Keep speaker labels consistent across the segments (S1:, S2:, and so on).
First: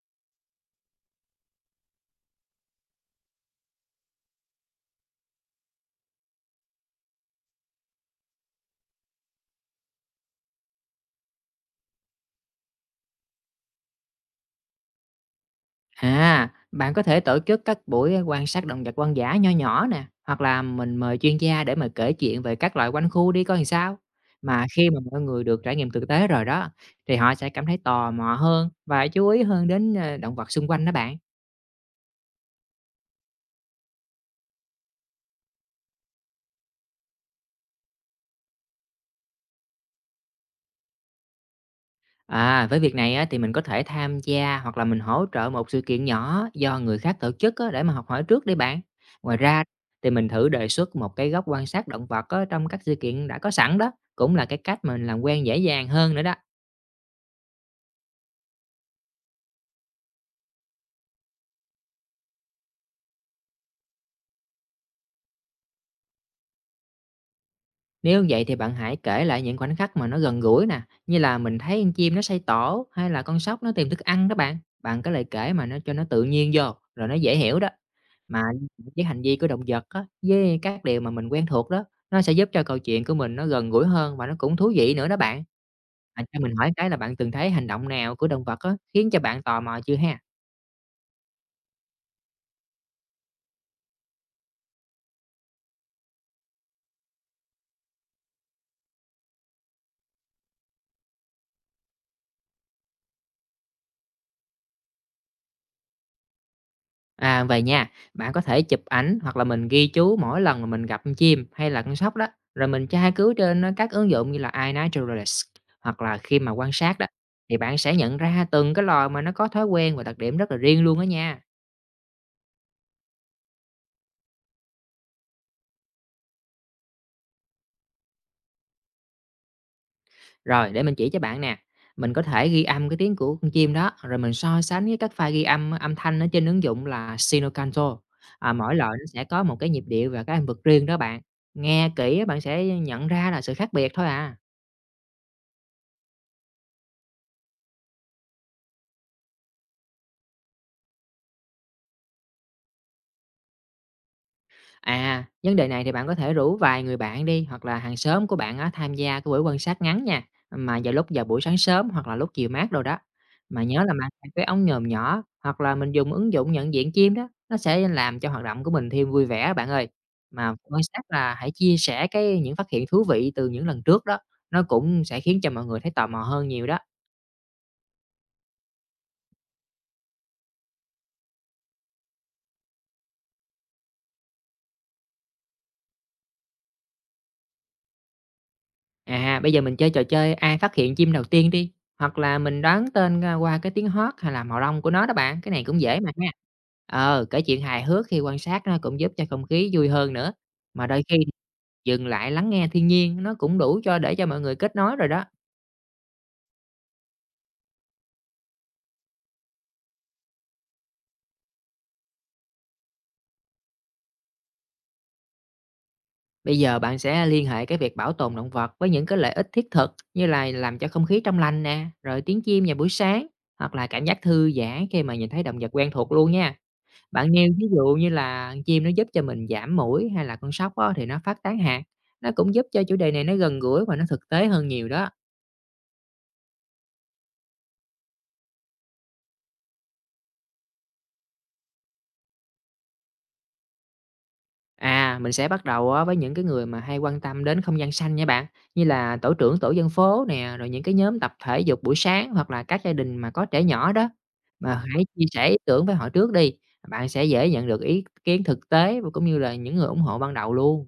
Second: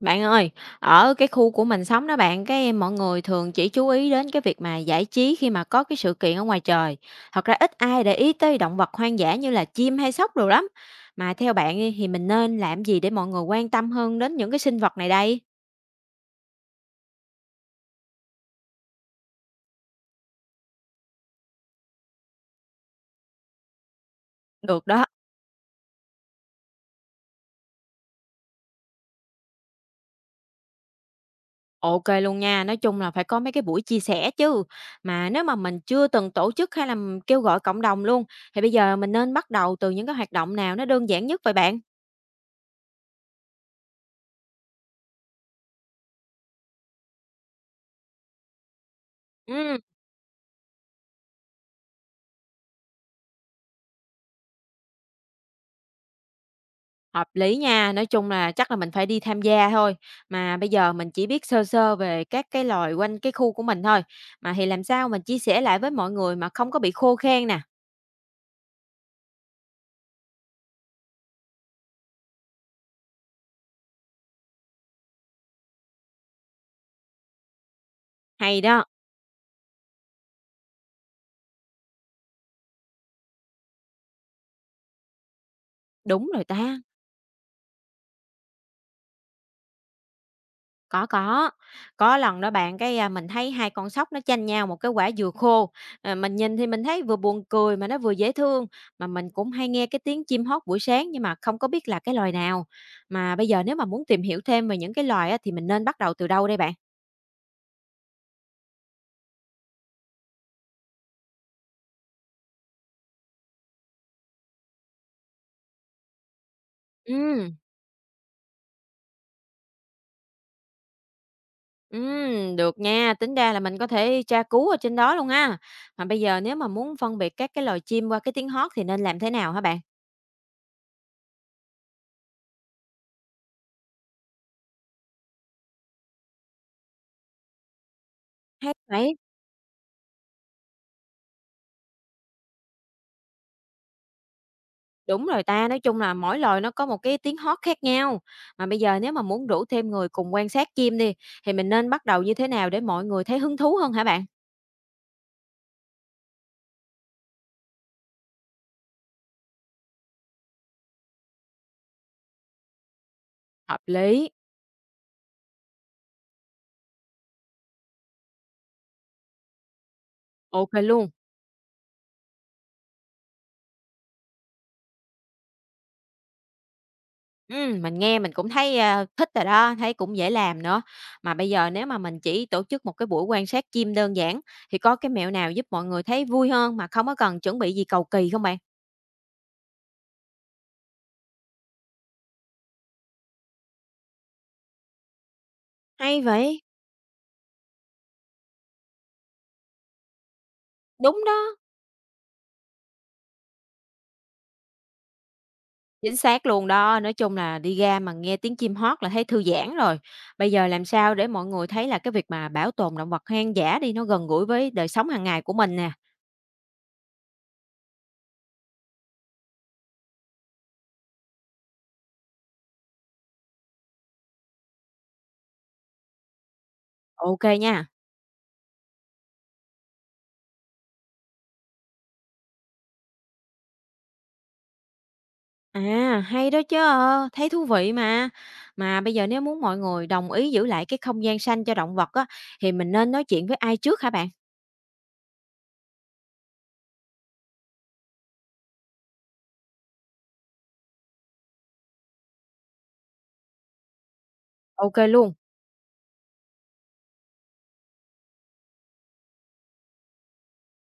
S1: Bạn ơi, ở cái khu của mình sống đó bạn, cái mọi người thường chỉ chú ý đến cái việc mà giải trí khi mà có cái sự kiện ở ngoài trời. Thật ra ít ai để ý tới động vật hoang dã như là chim hay sóc rồi lắm. Mà theo bạn đi, thì mình nên làm gì để mọi người quan tâm hơn đến những cái sinh vật này đây?
S2: À, bạn có thể tổ chức các buổi quan sát động vật hoang dã nho nhỏ nè, hoặc là mình mời chuyên gia để mà kể chuyện về các loài quanh khu đi coi làm sao. Mà
S1: Được
S2: khi mà
S1: đó.
S2: mọi người được trải nghiệm thực tế rồi đó, thì họ sẽ cảm thấy tò mò hơn và chú ý hơn đến động vật xung quanh đó bạn.
S1: Ok luôn nha, nói chung là phải có mấy cái buổi chia sẻ chứ. Mà nếu mà mình chưa từng tổ chức hay là kêu gọi cộng đồng luôn, thì bây giờ mình nên bắt đầu từ những cái hoạt động nào nó đơn giản nhất vậy bạn?
S2: À, với việc này á, thì mình có thể tham gia hoặc là mình hỗ trợ một sự kiện nhỏ do người khác tổ chức á, để mà học hỏi trước đi bạn. Ngoài ra thì mình thử đề xuất một cái góc quan sát động vật á, trong các sự kiện đã có sẵn đó, cũng là cái cách mình làm quen dễ dàng hơn nữa đó.
S1: Hợp lý nha, nói chung là chắc là mình phải đi tham gia thôi. Mà bây giờ mình chỉ biết sơ sơ về các cái loài quanh cái khu của mình thôi. Mà thì làm sao mình chia sẻ lại với mọi người mà không có bị khô khan nè.
S2: Nếu vậy thì bạn hãy kể lại những khoảnh khắc mà nó gần gũi nè, như là mình thấy con chim nó xây tổ hay là con sóc nó tìm thức ăn đó bạn. Bạn có lời kể mà nó cho nó tự nhiên vô, rồi nó dễ hiểu đó. Mà
S1: Hay đó,
S2: với hành vi của động vật á, với các điều mà mình quen thuộc đó, nó sẽ giúp cho câu chuyện của mình nó gần gũi hơn và nó cũng thú vị nữa đó bạn. À,
S1: đúng
S2: cho
S1: rồi
S2: mình hỏi
S1: ta.
S2: cái là bạn từng thấy hành động nào của động vật á, khiến cho bạn tò mò chưa ha?
S1: Có có. Có lần đó bạn cái à, mình thấy hai con sóc nó chanh nhau một cái quả dừa khô. À, mình nhìn thì mình thấy vừa buồn cười mà nó vừa dễ thương. Mà mình cũng hay nghe cái tiếng chim hót buổi sáng nhưng mà không có biết là cái loài nào. Mà bây giờ nếu mà muốn tìm hiểu thêm về những cái loài á, thì mình nên bắt đầu từ đâu đây bạn?
S2: À, vậy nha, bạn có thể chụp ảnh hoặc là mình ghi chú mỗi lần mà mình gặp con chim hay là con sóc đó, rồi mình tra cứu trên các ứng dụng như là iNaturalist hoặc là khi mà quan sát đó
S1: Ừ.
S2: thì bạn sẽ nhận ra từng cái loài mà nó có thói quen và đặc điểm rất là riêng luôn đó nha.
S1: Được nha, tính ra là mình có thể tra cứu ở trên đó luôn ha. Mà bây giờ nếu mà muốn phân biệt các cái loài chim qua cái tiếng hót thì nên làm thế nào hả bạn?
S2: Rồi để mình chỉ cho bạn nè. Mình có thể ghi âm cái tiếng của con chim đó rồi mình so sánh với các file ghi âm âm thanh ở trên ứng dụng là Sinocanto. À,
S1: Hay
S2: mỗi loại nó
S1: đấy,
S2: sẽ có một cái nhịp điệu và cái âm vực riêng đó bạn. Nghe kỹ bạn sẽ nhận ra là sự khác biệt thôi à.
S1: đúng rồi ta, nói chung là mỗi loài nó có một cái tiếng hót khác nhau. Mà bây giờ nếu mà muốn rủ thêm người cùng quan sát chim đi, thì mình nên bắt đầu như thế nào để mọi người thấy hứng thú hơn hả bạn?
S2: À, vấn đề này thì bạn có thể rủ vài người bạn đi hoặc là hàng xóm của bạn á, tham gia cái buổi quan sát ngắn nha. Mà vào lúc vào buổi sáng sớm hoặc là lúc chiều mát rồi đó. Mà
S1: Hợp
S2: nhớ là mang theo
S1: lý,
S2: cái ống nhòm nhỏ hoặc là mình dùng ứng dụng nhận diện chim đó, nó sẽ làm cho hoạt động của mình thêm vui vẻ bạn ơi. Mà
S1: ok
S2: quan sát
S1: luôn.
S2: là hãy chia sẻ cái những phát hiện thú vị từ những lần trước đó, nó cũng sẽ khiến cho mọi người thấy tò mò hơn nhiều đó.
S1: Mình nghe mình cũng thấy, a, thích rồi đó, thấy cũng dễ làm nữa. Mà bây giờ nếu mà mình chỉ tổ chức một cái buổi quan sát chim đơn giản thì có cái mẹo nào giúp mọi người thấy vui hơn mà không có cần chuẩn bị gì cầu kỳ không bạn?
S2: À, bây giờ mình chơi trò chơi ai phát hiện chim đầu tiên đi, hoặc là mình đoán tên, a, qua cái tiếng hót hay là màu lông của nó đó bạn, cái này cũng dễ mà
S1: Hay
S2: nha.
S1: vậy?
S2: Ờ, kể chuyện hài hước khi quan sát nó cũng giúp cho không khí vui hơn nữa, mà đôi khi
S1: Đúng đó,
S2: dừng lại lắng nghe thiên nhiên nó cũng đủ cho để cho mọi người kết nối rồi đó.
S1: chính xác luôn đó. Nói chung là đi ra mà nghe tiếng chim hót là thấy thư giãn rồi. Bây giờ làm sao để mọi người thấy là cái việc mà bảo tồn động vật hoang dã đi nó gần gũi với đời sống hàng ngày của mình nè.
S2: Bây giờ bạn sẽ liên hệ cái việc bảo tồn động vật với những cái lợi ích thiết thực như là làm cho không khí trong lành nè, rồi tiếng chim vào buổi sáng, hoặc là cảm giác thư giãn khi mà nhìn thấy động vật quen thuộc luôn nha. Bạn
S1: OK
S2: nêu ví dụ
S1: nha.
S2: như là chim nó giúp cho mình giảm muỗi hay là con sóc á thì nó phát tán hạt, nó cũng giúp cho chủ đề này nó gần gũi và nó thực tế hơn nhiều đó.
S1: À, hay đó chứ, thấy thú vị mà. Mà bây giờ nếu muốn mọi người đồng ý giữ lại cái không gian xanh cho động vật á, thì mình nên nói chuyện với ai trước hả bạn?
S2: À, mình sẽ bắt đầu á với những cái người mà hay quan tâm đến không gian xanh nha bạn, như là tổ trưởng tổ dân phố nè, rồi những cái nhóm tập thể dục buổi sáng hoặc là các gia đình mà có trẻ nhỏ đó. Mà
S1: Ok
S2: hãy chia
S1: luôn.
S2: sẻ ý tưởng với họ trước đi, bạn sẽ dễ nhận được ý kiến thực tế và cũng như là những người ủng hộ ban đầu luôn.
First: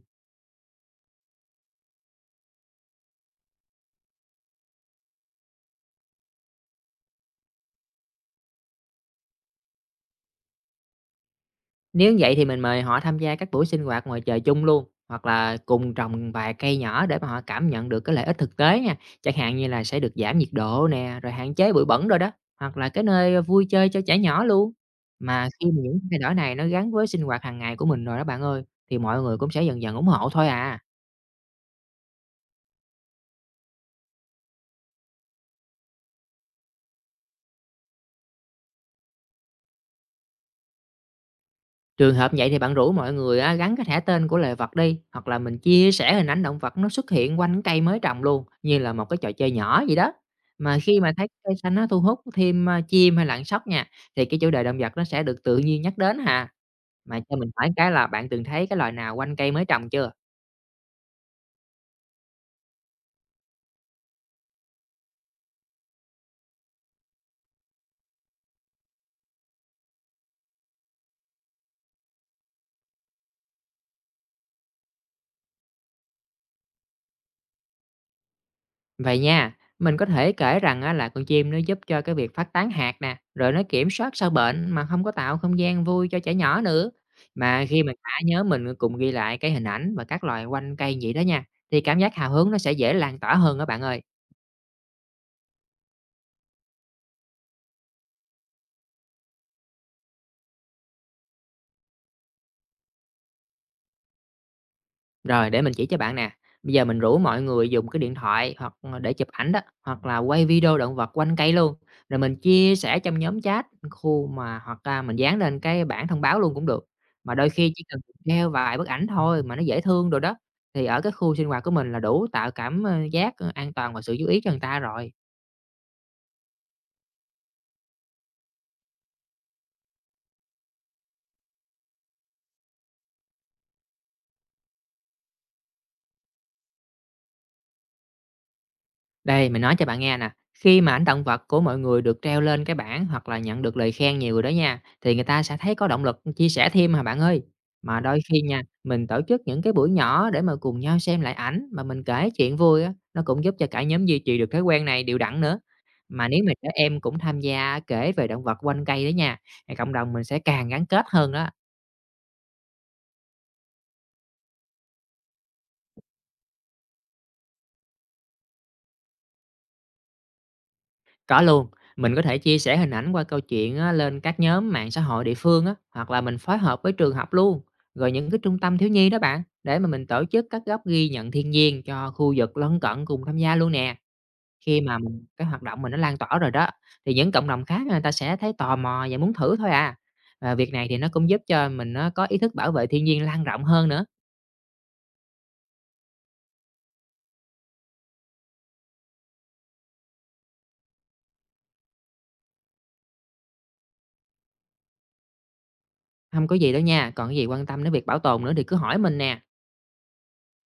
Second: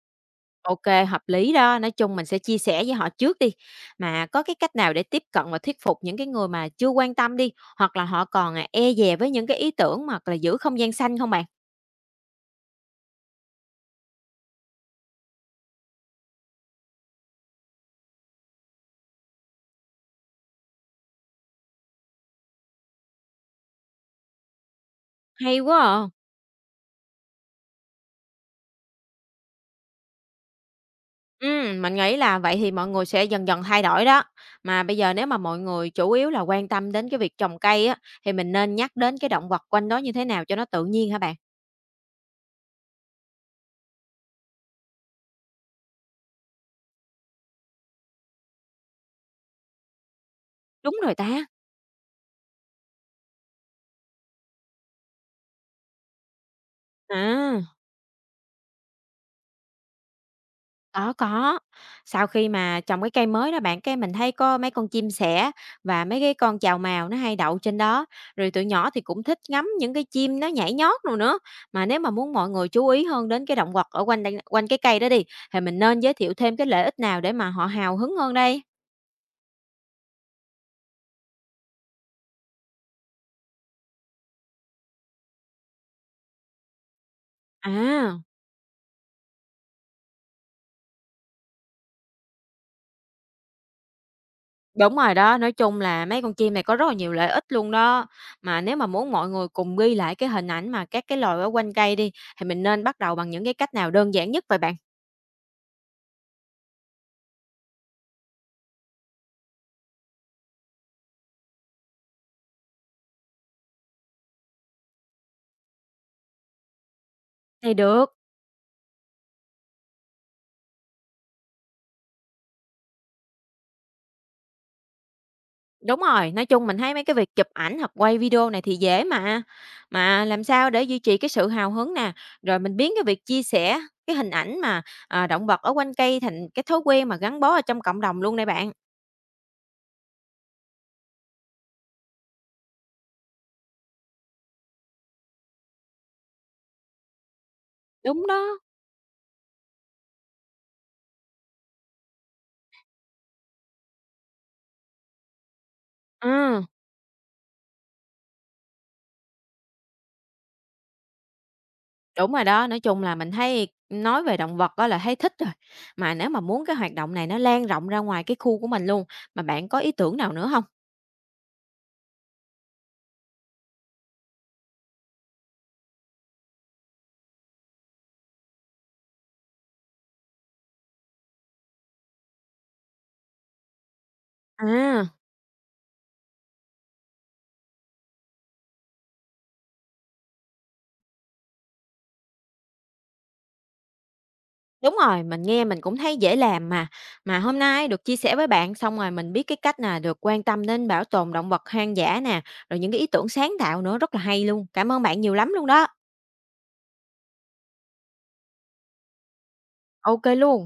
S1: Ok, hợp lý đó. Nói chung mình sẽ chia sẻ với họ trước đi. Mà có cái cách nào để tiếp cận và thuyết phục những cái người mà chưa quan tâm đi, hoặc là họ còn à, e dè với những cái ý tưởng hoặc là giữ không gian xanh không bạn?
S2: Nếu vậy thì mình mời họ tham gia các buổi sinh hoạt ngoài trời chung luôn, hoặc là cùng trồng vài cây nhỏ để mà họ cảm nhận được cái lợi ích thực tế nha. Chẳng hạn như là sẽ được giảm nhiệt độ nè, rồi hạn chế bụi bẩn rồi đó, hoặc là cái nơi vui chơi cho trẻ nhỏ luôn. Mà
S1: Hay
S2: khi
S1: quá
S2: mà những
S1: à.
S2: thay đổi này nó gắn với sinh hoạt hàng ngày của mình rồi đó bạn ơi, thì mọi người cũng sẽ dần dần ủng hộ thôi à.
S1: Mình nghĩ là vậy thì mọi người sẽ dần dần thay đổi đó. Mà bây giờ nếu mà mọi người chủ yếu là quan tâm đến cái việc trồng cây á, thì mình nên nhắc đến cái động vật quanh đó như thế nào cho nó tự nhiên hả bạn?
S2: Trường hợp vậy thì bạn rủ mọi người á, gắn cái thẻ tên của loài vật đi, hoặc là mình chia sẻ hình ảnh động vật nó xuất hiện quanh cây mới trồng luôn, như là một cái trò chơi nhỏ vậy đó. Mà
S1: Đúng
S2: khi mà
S1: rồi
S2: thấy
S1: ta.
S2: cây xanh nó thu hút thêm à, chim hay lặn sóc nha, thì cái chủ đề động vật nó sẽ được tự nhiên nhắc đến hà. Mà cho mình
S1: À,
S2: hỏi cái là bạn từng thấy cái loài nào quanh cây mới trồng chưa?
S1: có có. Sau khi mà trồng cái cây mới đó bạn, cái mình thấy có mấy con chim sẻ và mấy cái con chào mào nó hay đậu trên đó. Rồi tụi nhỏ thì cũng thích ngắm những cái chim nó nhảy nhót rồi nữa. Mà nếu mà muốn mọi người chú ý hơn đến cái động vật ở quanh cái cây đó đi, thì mình nên giới thiệu thêm cái lợi ích nào để mà họ hào hứng hơn đây?
S2: Vậy nha, mình có thể kể rằng á, là con chim nó giúp cho cái việc phát tán hạt nè, rồi nó kiểm soát sâu bệnh mà không có tạo không gian vui cho trẻ nhỏ nữa. Mà khi mà cả
S1: À,
S2: nhóm mình cùng ghi lại cái hình ảnh và các loài quanh cây vậy đó nha, thì cảm giác hào hứng nó sẽ dễ lan tỏa hơn đó bạn ơi.
S1: đúng rồi đó, nói chung là mấy con chim này có rất là nhiều lợi ích luôn đó. Mà nếu mà muốn mọi người cùng ghi lại cái hình ảnh mà các cái loài ở quanh cây đi, thì mình nên bắt đầu bằng những cái cách nào đơn giản nhất vậy bạn?
S2: Rồi, để mình chỉ cho bạn nè. Bây giờ mình rủ mọi người dùng cái điện thoại hoặc để chụp ảnh đó, hoặc là quay video động vật quanh cây luôn. Rồi mình chia sẻ trong nhóm chat, khu mà hoặc là mình dán lên cái bảng thông báo luôn cũng được. Mà đôi khi
S1: Thì
S2: chỉ cần
S1: được.
S2: treo vài bức ảnh thôi mà nó dễ thương rồi đó. Thì ở cái khu sinh hoạt của mình là đủ tạo cảm giác an toàn và sự chú ý cho người ta rồi.
S1: Đúng rồi, nói chung mình thấy mấy cái việc chụp ảnh hoặc quay video này thì dễ mà. Mà làm sao để duy trì cái sự hào hứng nè, rồi mình biến cái việc chia sẻ cái hình ảnh mà động vật ở quanh cây thành cái thói quen mà gắn bó ở trong cộng đồng luôn đây bạn.
S2: Đây, mình nói cho bạn nghe nè, khi mà ảnh động vật của mọi người được treo lên cái bảng hoặc là nhận được lời khen nhiều rồi đó nha, thì người ta sẽ thấy có động lực chia sẻ thêm hả bạn ơi. Mà đôi
S1: Đúng
S2: khi
S1: đó.
S2: nha, mình tổ chức những cái buổi nhỏ để mà cùng nhau xem lại ảnh mà mình kể chuyện vui á, nó cũng giúp cho cả nhóm duy trì được thói quen này đều đặn nữa. Mà nếu mà
S1: Ừ.
S2: trẻ em cũng tham gia kể về động vật quanh cây đó nha, thì cộng đồng mình sẽ càng gắn kết hơn đó.
S1: Đúng rồi đó, nói chung là mình thấy nói về động vật đó là thấy thích rồi. Mà nếu mà muốn cái hoạt động này nó lan rộng ra ngoài cái khu của mình luôn, mà bạn có ý tưởng nào nữa không?
S2: Có luôn, mình có thể chia sẻ hình ảnh qua câu chuyện á, lên các nhóm mạng xã hội địa phương á, hoặc là mình phối hợp với trường học luôn, rồi những cái trung tâm thiếu nhi đó bạn, để mà mình tổ chức các góc ghi nhận thiên nhiên cho khu vực lân cận cùng tham gia luôn nè. Khi mà
S1: À,
S2: mình cái hoạt động mình nó lan tỏa rồi đó, thì những cộng đồng khác người ta sẽ thấy tò mò và muốn thử thôi à. Và việc này thì nó cũng giúp cho mình nó có ý thức bảo vệ thiên nhiên lan rộng hơn nữa.
S1: đúng rồi, mình nghe mình cũng thấy dễ làm mà. Mà hôm nay được chia sẻ với bạn xong rồi mình biết cái cách là được quan tâm đến bảo tồn động vật hoang dã nè, rồi những cái ý tưởng sáng tạo nữa rất là hay luôn. Cảm ơn bạn nhiều lắm luôn đó.
S2: Không có gì đâu nha, còn cái gì quan tâm đến việc bảo tồn nữa thì cứ hỏi mình nè.
S1: Ok luôn.